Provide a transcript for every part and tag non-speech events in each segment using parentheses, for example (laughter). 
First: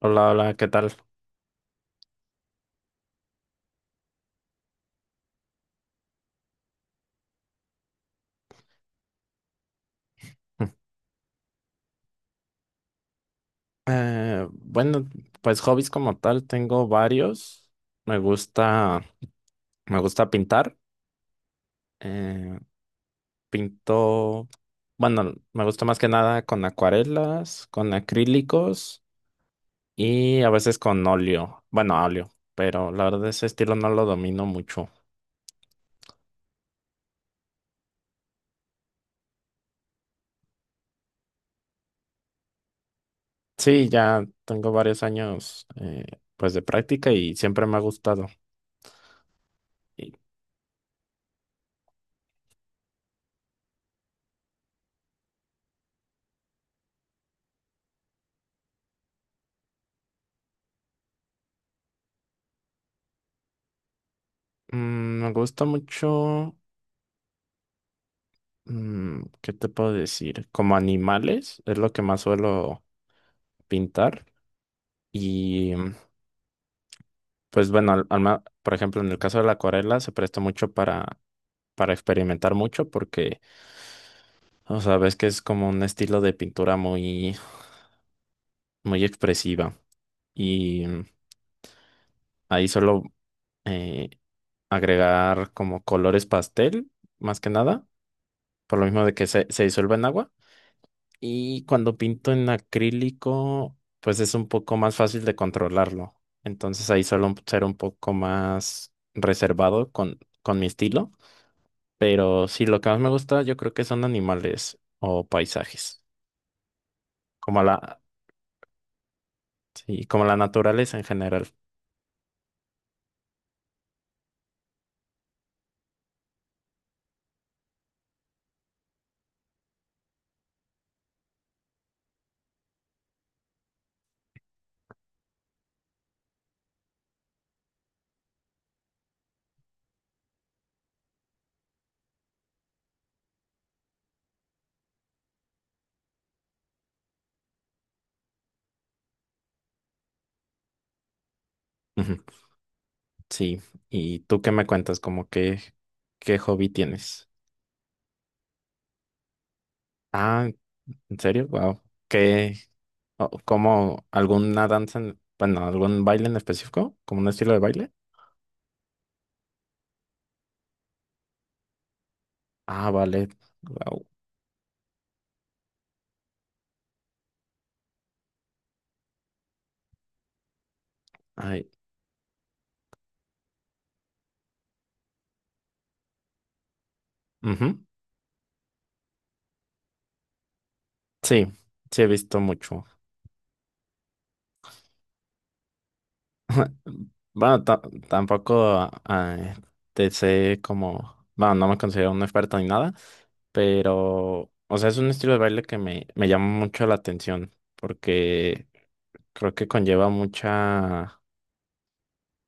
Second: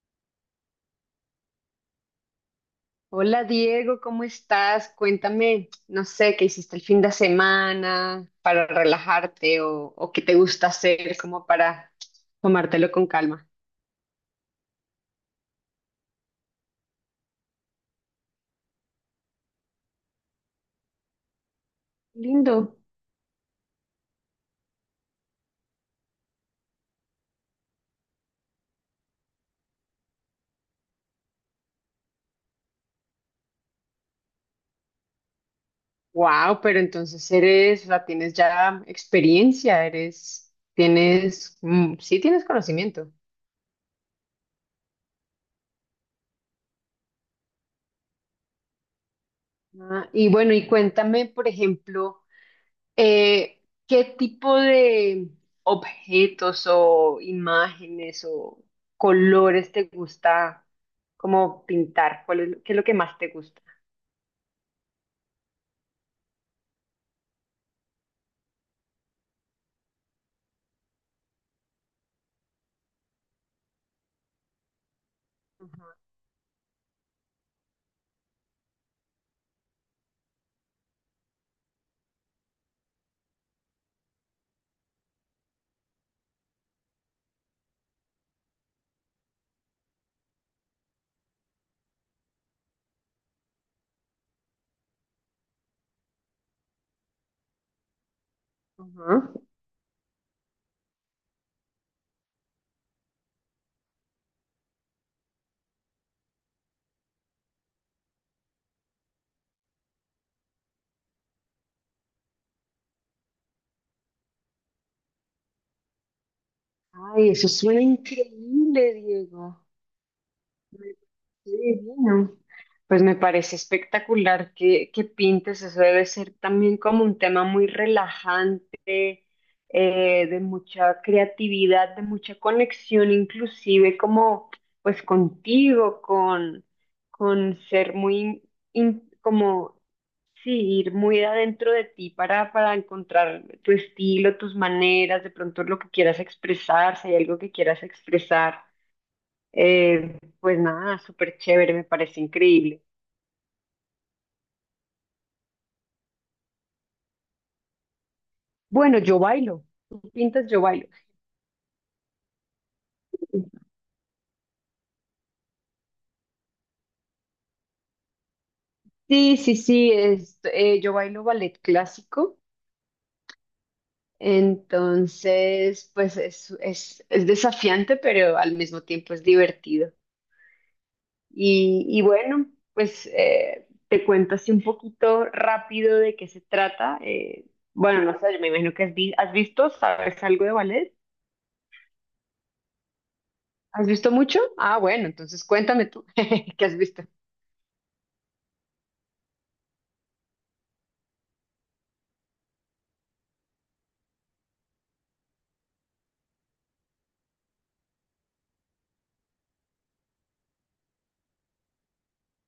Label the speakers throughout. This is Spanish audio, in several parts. Speaker 1: Hola, hola, ¿qué tal?
Speaker 2: Hola Diego, ¿cómo estás? Cuéntame, no sé, ¿qué hiciste el fin de semana para relajarte o qué te gusta hacer como para tomártelo con calma?
Speaker 1: Eh, bueno, pues hobbies como tal tengo varios. Me gusta, me gusta pintar.
Speaker 2: Lindo.
Speaker 1: eh, pinto, bueno, me gusta más que nada con acuarelas, con acrílicos y a veces con óleo. Bueno, óleo, pero la verdad ese estilo no lo domino mucho.
Speaker 2: Wow, pero entonces eres, o tienes ya experiencia, eres, tienes, sí tienes conocimiento.
Speaker 1: Sí, ya tengo varios años pues de práctica y siempre me ha gustado.
Speaker 2: Ah,
Speaker 1: Y,
Speaker 2: y bueno, y cuéntame, por ejemplo, Eh, ¿qué tipo de objetos o imágenes o colores te gusta como pintar? ¿Cuál es, qué es lo que más te gusta?
Speaker 1: mm, me gusta mucho. ¿Qué te puedo decir? Como animales es lo que más suelo pintar y
Speaker 2: Ajá,
Speaker 1: mm, pues bueno, por ejemplo, en el caso de la acuarela se presta mucho para experimentar mucho porque, o sea, ves que es como un estilo de pintura muy expresiva y mm, ahí suelo eh, agregar como colores pastel, más que nada, por lo mismo de que
Speaker 2: ajá.
Speaker 1: se disuelve en agua. Y cuando pinto en acrílico, pues es un poco más fácil de controlarlo. Entonces ahí suelo ser un poco más reservado con mi estilo. Pero sí, lo que más me gusta yo creo que son animales o paisajes.
Speaker 2: Ay, eso
Speaker 1: Como
Speaker 2: suena
Speaker 1: la,
Speaker 2: increíble, Diego.
Speaker 1: sí, como la naturaleza en general.
Speaker 2: Qué divino. Pues me parece espectacular que pintes, eso debe ser también como un tema muy relajante, de mucha creatividad, de mucha conexión, inclusive como pues contigo, con ser muy, como, sí, ir muy adentro de ti para encontrar tu estilo, tus maneras, de pronto lo que quieras expresar, si hay algo que quieras expresar. Pues nada, súper chévere, me
Speaker 1: Ujú.
Speaker 2: parece increíble.
Speaker 1: Sí. ¿Y tú qué me cuentas? ¿Qué hobby tienes?
Speaker 2: Bueno, yo bailo. ¿Tú pintas?
Speaker 1: Ah,
Speaker 2: Yo bailo.
Speaker 1: ¿en serio? Wow. ¿Qué? ¿Cómo alguna danza bueno, algún baile en específico? ¿Como un estilo de baile?
Speaker 2: Sí, sí, sí, yo bailo ballet clásico,
Speaker 1: Ah, vale. Guau.
Speaker 2: entonces pues es desafiante, pero al mismo tiempo es divertido.
Speaker 1: Ay.
Speaker 2: Y bueno, pues te cuento así un poquito rápido de qué se trata.
Speaker 1: Ujú.
Speaker 2: Bueno, no sé, yo me imagino que has visto, ¿sabes algo de ballet?
Speaker 1: Sí, sí he visto mucho.
Speaker 2: ¿Has visto mucho? Ah, bueno, entonces cuéntame tú, (laughs) ¿qué has visto?
Speaker 1: Bueno, tampoco te sé como, bueno, no me considero un experto ni nada, pero, o sea, es un estilo de baile que me llama mucho la atención porque creo que conlleva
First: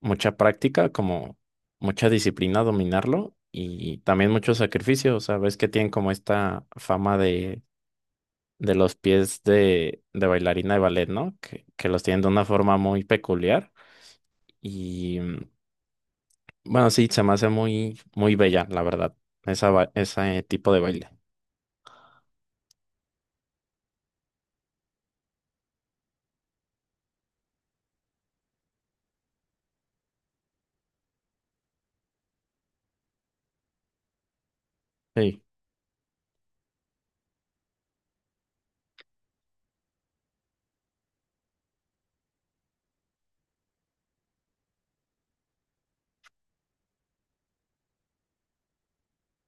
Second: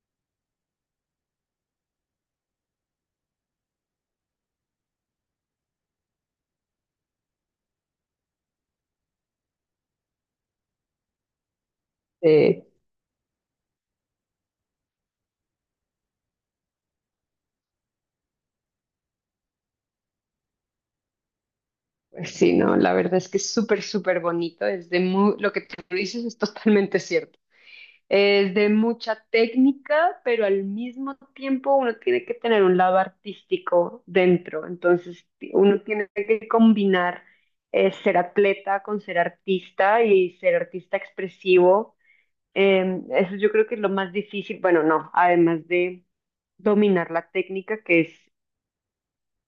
Speaker 1: mucha práctica, como mucha disciplina dominarlo y también mucho sacrificio, o sea, ves que tienen como esta fama de los pies de bailarina de ballet, ¿no? Que los tienen de una forma muy peculiar. Y mm, bueno, sí, se me hace muy bella, la verdad, ese tipo de baile.
Speaker 2: Pues sí, no, la verdad es que es súper, súper bonito. Es de lo que tú dices es totalmente cierto. Es de mucha técnica, pero al mismo tiempo uno tiene que tener un lado artístico dentro. Entonces,
Speaker 1: Sí,
Speaker 2: uno tiene que combinar ser atleta con ser artista y ser artista expresivo. Eso yo creo que es lo más difícil. Bueno, no, además de dominar la técnica, que es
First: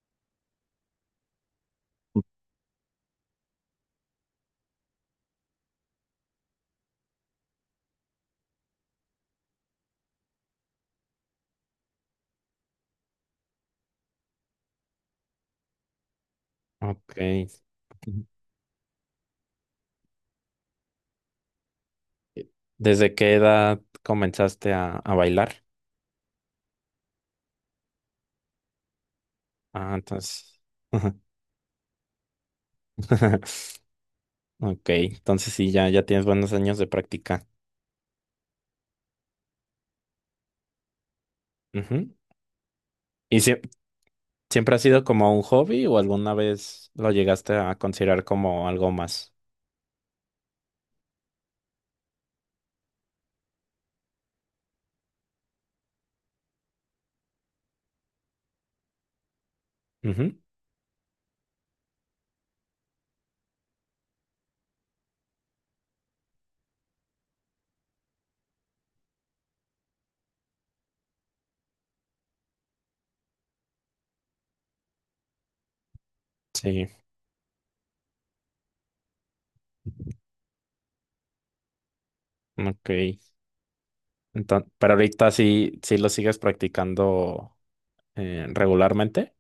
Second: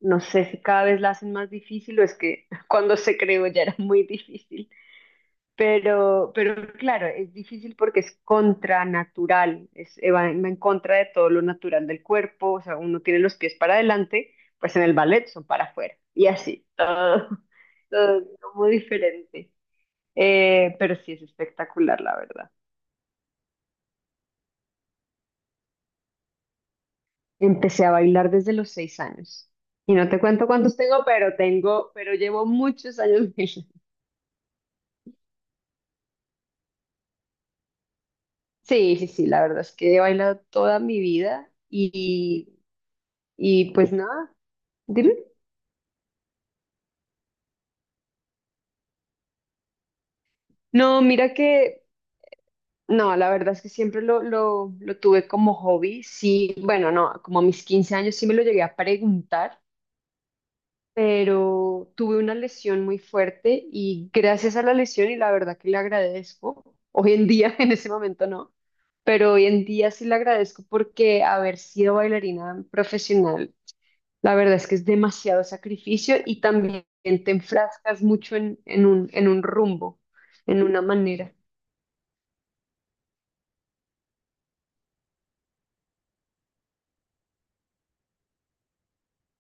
Speaker 2: no sé si cada vez la hacen más difícil o es que (laughs) cuando se creó ya era muy difícil. Pero claro, es difícil porque es contranatural, va en contra de todo lo natural del cuerpo, o sea, uno tiene los pies para adelante, pues en el ballet son para afuera, y así, todo,
Speaker 1: ok.
Speaker 2: (laughs) todo
Speaker 1: Ujú.
Speaker 2: muy diferente. Pero sí es espectacular, la verdad.
Speaker 1: ¿Desde qué edad comenzaste a bailar?
Speaker 2: Empecé a bailar desde los 6 años,
Speaker 1: Ah,
Speaker 2: y no te
Speaker 1: entonces.
Speaker 2: cuento cuántos tengo,
Speaker 1: Ajá.
Speaker 2: pero llevo muchos años.
Speaker 1: (laughs)
Speaker 2: (laughs)
Speaker 1: Ok, entonces sí, ya tienes buenos años de práctica.
Speaker 2: Sí, sí, sí, la verdad es que he bailado toda mi vida
Speaker 1: Ujú.
Speaker 2: y,
Speaker 1: ¿Y sie-
Speaker 2: y pues nada,
Speaker 1: ¿siempre ha sido
Speaker 2: dime.
Speaker 1: como un hobby o alguna vez lo llegaste a considerar como algo más?
Speaker 2: No, mira que, no, la verdad es que siempre lo tuve como hobby, sí, bueno, no, como a mis 15 años sí me lo llegué a preguntar,
Speaker 1: Ujú.
Speaker 2: pero tuve una lesión muy fuerte y gracias a la lesión y la verdad que le agradezco, hoy en día, (laughs) en ese momento no, pero hoy en día sí le agradezco porque haber sido bailarina profesional, la verdad es que es demasiado sacrificio y también
Speaker 1: Sí.
Speaker 2: te enfrascas mucho en un rumbo, en una manera.
Speaker 1: Ok. Entonces, pero ahorita sí, sí lo sigues practicando regularmente.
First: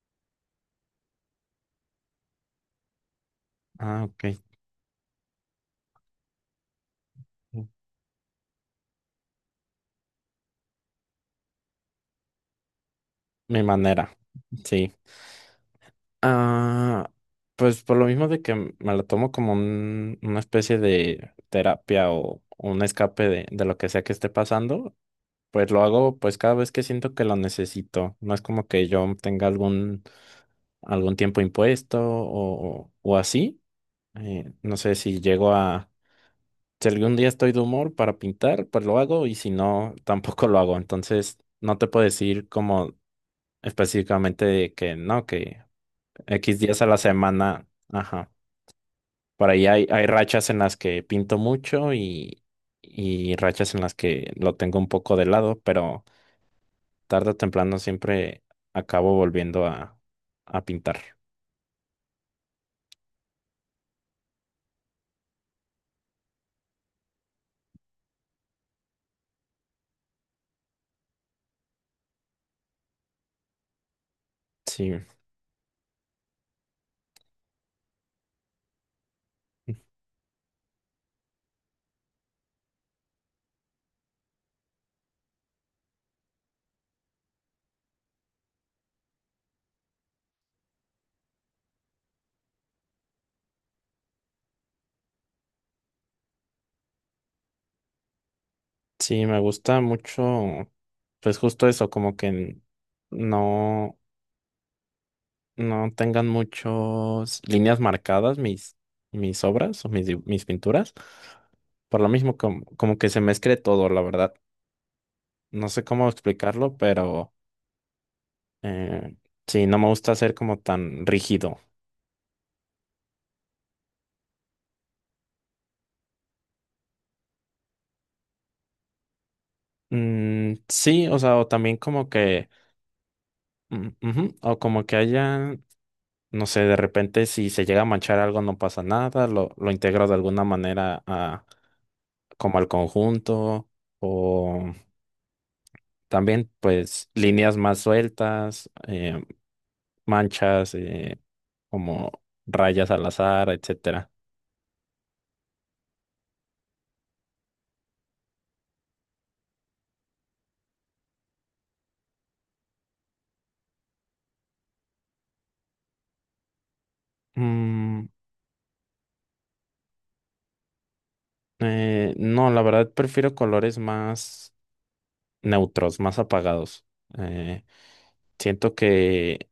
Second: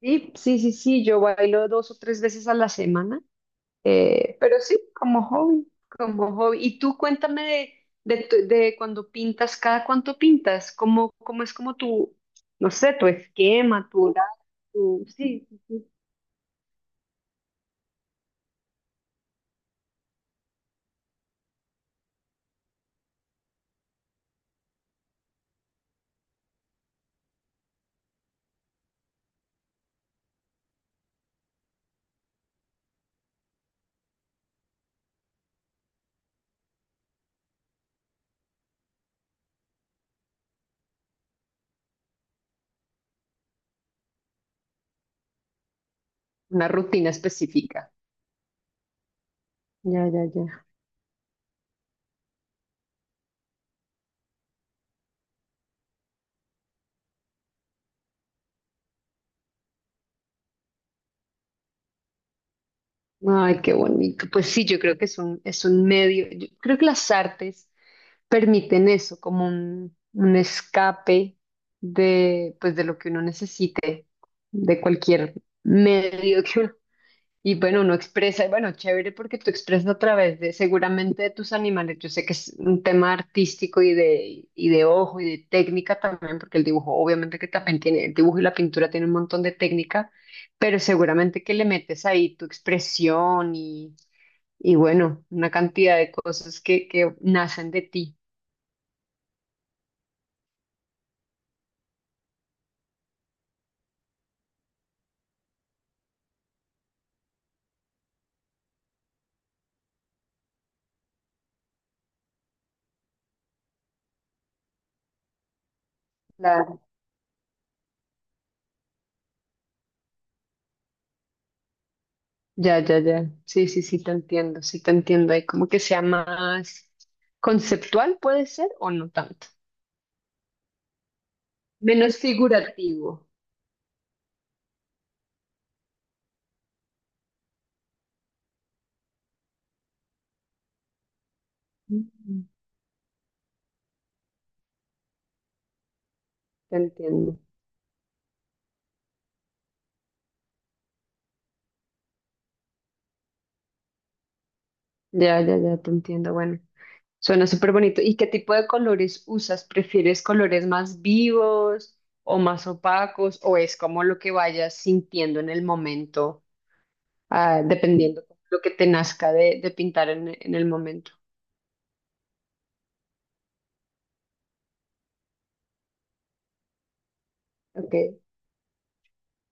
Speaker 2: Sí, sí, sí, sí, yo bailo 2 o 3 veces a la semana,
Speaker 1: Ah, ok.
Speaker 2: pero sí, como hobby, como hobby. Y tú cuéntame de cuando pintas, cada cuánto pintas, cómo es como tu, no sé, tu
Speaker 1: Mi
Speaker 2: esquema, tu
Speaker 1: manera.
Speaker 2: horario,
Speaker 1: Sí.
Speaker 2: sí, sí, sí,
Speaker 1: Ah, pues por lo mismo de que me lo tomo como una especie de terapia o un escape de lo que sea que esté pasando, pues lo hago pues cada vez que siento que lo necesito. No es como que yo tenga algún tiempo impuesto o así. No sé si llego a Si algún día estoy de humor para pintar, pues lo hago y si no, (laughs) tampoco lo hago. Entonces, no te puedo decir como específicamente de que no, que X
Speaker 2: una
Speaker 1: días a la
Speaker 2: rutina
Speaker 1: semana,
Speaker 2: específica.
Speaker 1: ajá. Por ahí hay
Speaker 2: Ya, ya,
Speaker 1: rachas en
Speaker 2: ya.
Speaker 1: las que pinto mucho, y rachas en las que lo tengo un poco de lado, pero tarde o temprano siempre acabo volviendo a pintar.
Speaker 2: Ay, qué bonito. Pues sí, yo creo que es un medio. Yo creo que las artes permiten eso, como un escape de, pues, de lo que uno necesite, de
Speaker 1: Sí.
Speaker 2: cualquier medio que uno, y bueno, uno expresa, y bueno, chévere porque tú expresas a través de, seguramente de tus animales. Yo sé que es un tema artístico y de ojo y de técnica también, porque el dibujo, obviamente que también tiene, el dibujo y la pintura tiene un montón de técnica, pero seguramente que le metes ahí tu expresión y bueno, una cantidad de cosas que nacen de ti.
Speaker 1: Sí, me gusta mucho, pues justo eso, como que no, no tengan muchas líneas marcadas mis obras o mis pinturas. Por lo mismo, como que se mezcle todo, la verdad. No sé cómo explicarlo,
Speaker 2: Claro.
Speaker 1: pero eh, sí, no me gusta ser como tan rígido.
Speaker 2: Ya, ya, ya. Sí, sí, sí, te entiendo, sí, te entiendo. Ahí como que sea más conceptual, puede ser, o no tanto.
Speaker 1: Mm, sí, o sea, o también como
Speaker 2: Menos
Speaker 1: que,
Speaker 2: figurativo.
Speaker 1: mm, ujú, o como que haya, no sé, de repente si se llega a manchar algo no pasa nada, lo integro de alguna manera a,
Speaker 2: Mm,
Speaker 1: como al conjunto, o también
Speaker 2: Te
Speaker 1: pues
Speaker 2: entiendo.
Speaker 1: líneas más sueltas, manchas, como rayas al azar, etcétera.
Speaker 2: Ya, ya, ya, te entiendo. Bueno, suena súper bonito. ¿Y qué tipo de colores usas? ¿Prefieres colores más vivos o más opacos? ¿O es como lo que vayas sintiendo en el momento,
Speaker 1: Mm,
Speaker 2: dependiendo lo que te nazca de pintar en el momento?
Speaker 1: no, la verdad prefiero colores más neutros, más apagados. Eh,
Speaker 2: Ok.
Speaker 1: Siento que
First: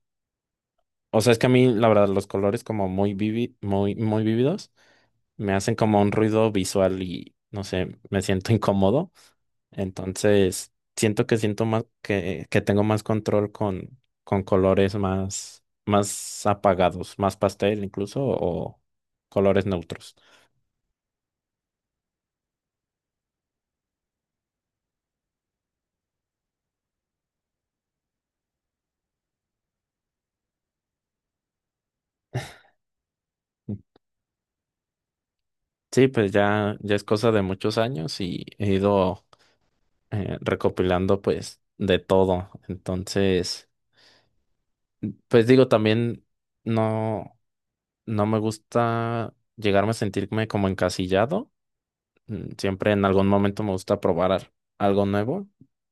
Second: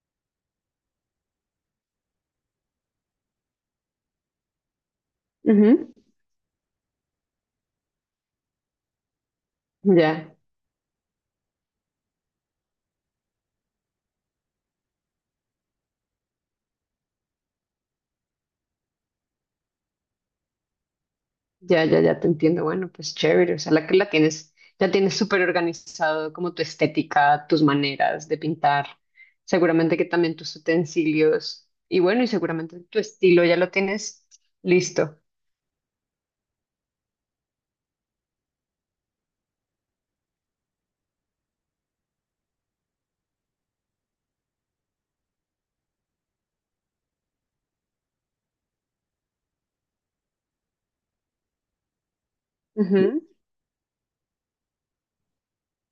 Speaker 1: O sea, es que a mí, la verdad, los colores como muy, muy vívidos me hacen
Speaker 2: Ujú.
Speaker 1: como un ruido visual y no sé, me siento (laughs) incómodo.
Speaker 2: Ya.
Speaker 1: Entonces, siento más que tengo más control con colores más apagados, más pastel incluso, o colores neutros.
Speaker 2: Ya, ya, ya te entiendo. Bueno, pues chévere. O sea, la tienes, ya tienes súper organizado como tu estética, tus maneras de pintar. Seguramente que también tus utensilios. Y bueno, y seguramente tu estilo ya lo tienes listo.
Speaker 1: Sí, pues ya, ya es cosa de muchos años y he ido recopilando pues de todo. Entonces, pues digo, también no. no me gusta llegarme a sentirme como encasillado. Mm, siempre en algún momento me gusta probar algo nuevo.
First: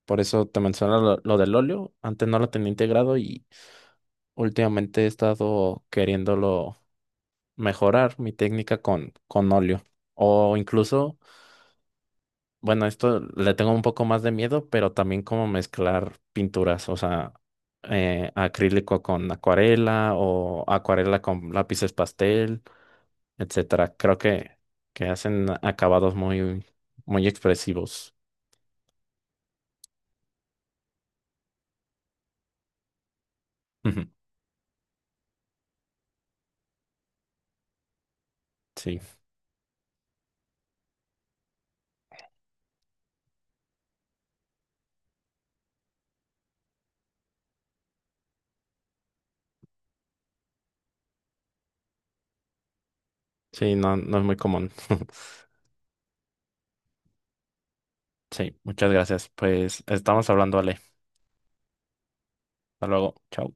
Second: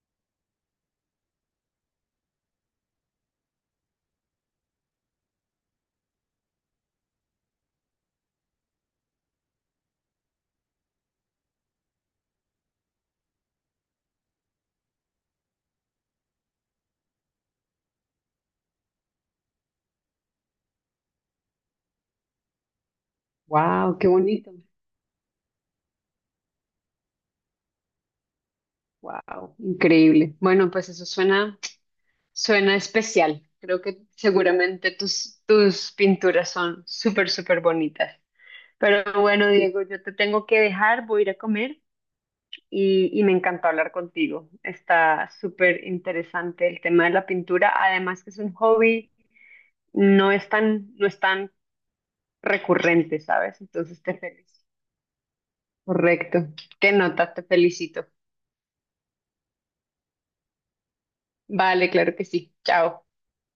Speaker 1: Por eso te menciono lo del óleo. Antes no lo tenía integrado y últimamente he estado queriéndolo mejorar mi técnica con óleo. O incluso, bueno, esto le tengo un poco más de miedo, pero también como mezclar pinturas, o sea, acrílico con acuarela o acuarela con lápices pastel. Etcétera.
Speaker 2: Wow, qué
Speaker 1: Creo
Speaker 2: bonito.
Speaker 1: que hacen acabados muy expresivos.
Speaker 2: Wow, increíble. Bueno, pues eso suena, especial. Creo que
Speaker 1: Ujú.
Speaker 2: seguramente tus pinturas son súper, súper bonitas.
Speaker 1: Sí,
Speaker 2: Pero bueno, Diego, yo te tengo que dejar, voy a ir a comer. Y me encantó hablar contigo. Está súper interesante el tema de la pintura, además que es un hobby, no es tan recurrente, ¿sabes?
Speaker 1: sí, no,
Speaker 2: Entonces te
Speaker 1: no es muy
Speaker 2: felicito.
Speaker 1: común. (laughs)
Speaker 2: Correcto. Qué nota, te felicito.
Speaker 1: Sí, muchas gracias. Pues estamos hablando, Ale.
Speaker 2: Vale, claro que sí.
Speaker 1: Hasta
Speaker 2: Chao.
Speaker 1: luego. Chao.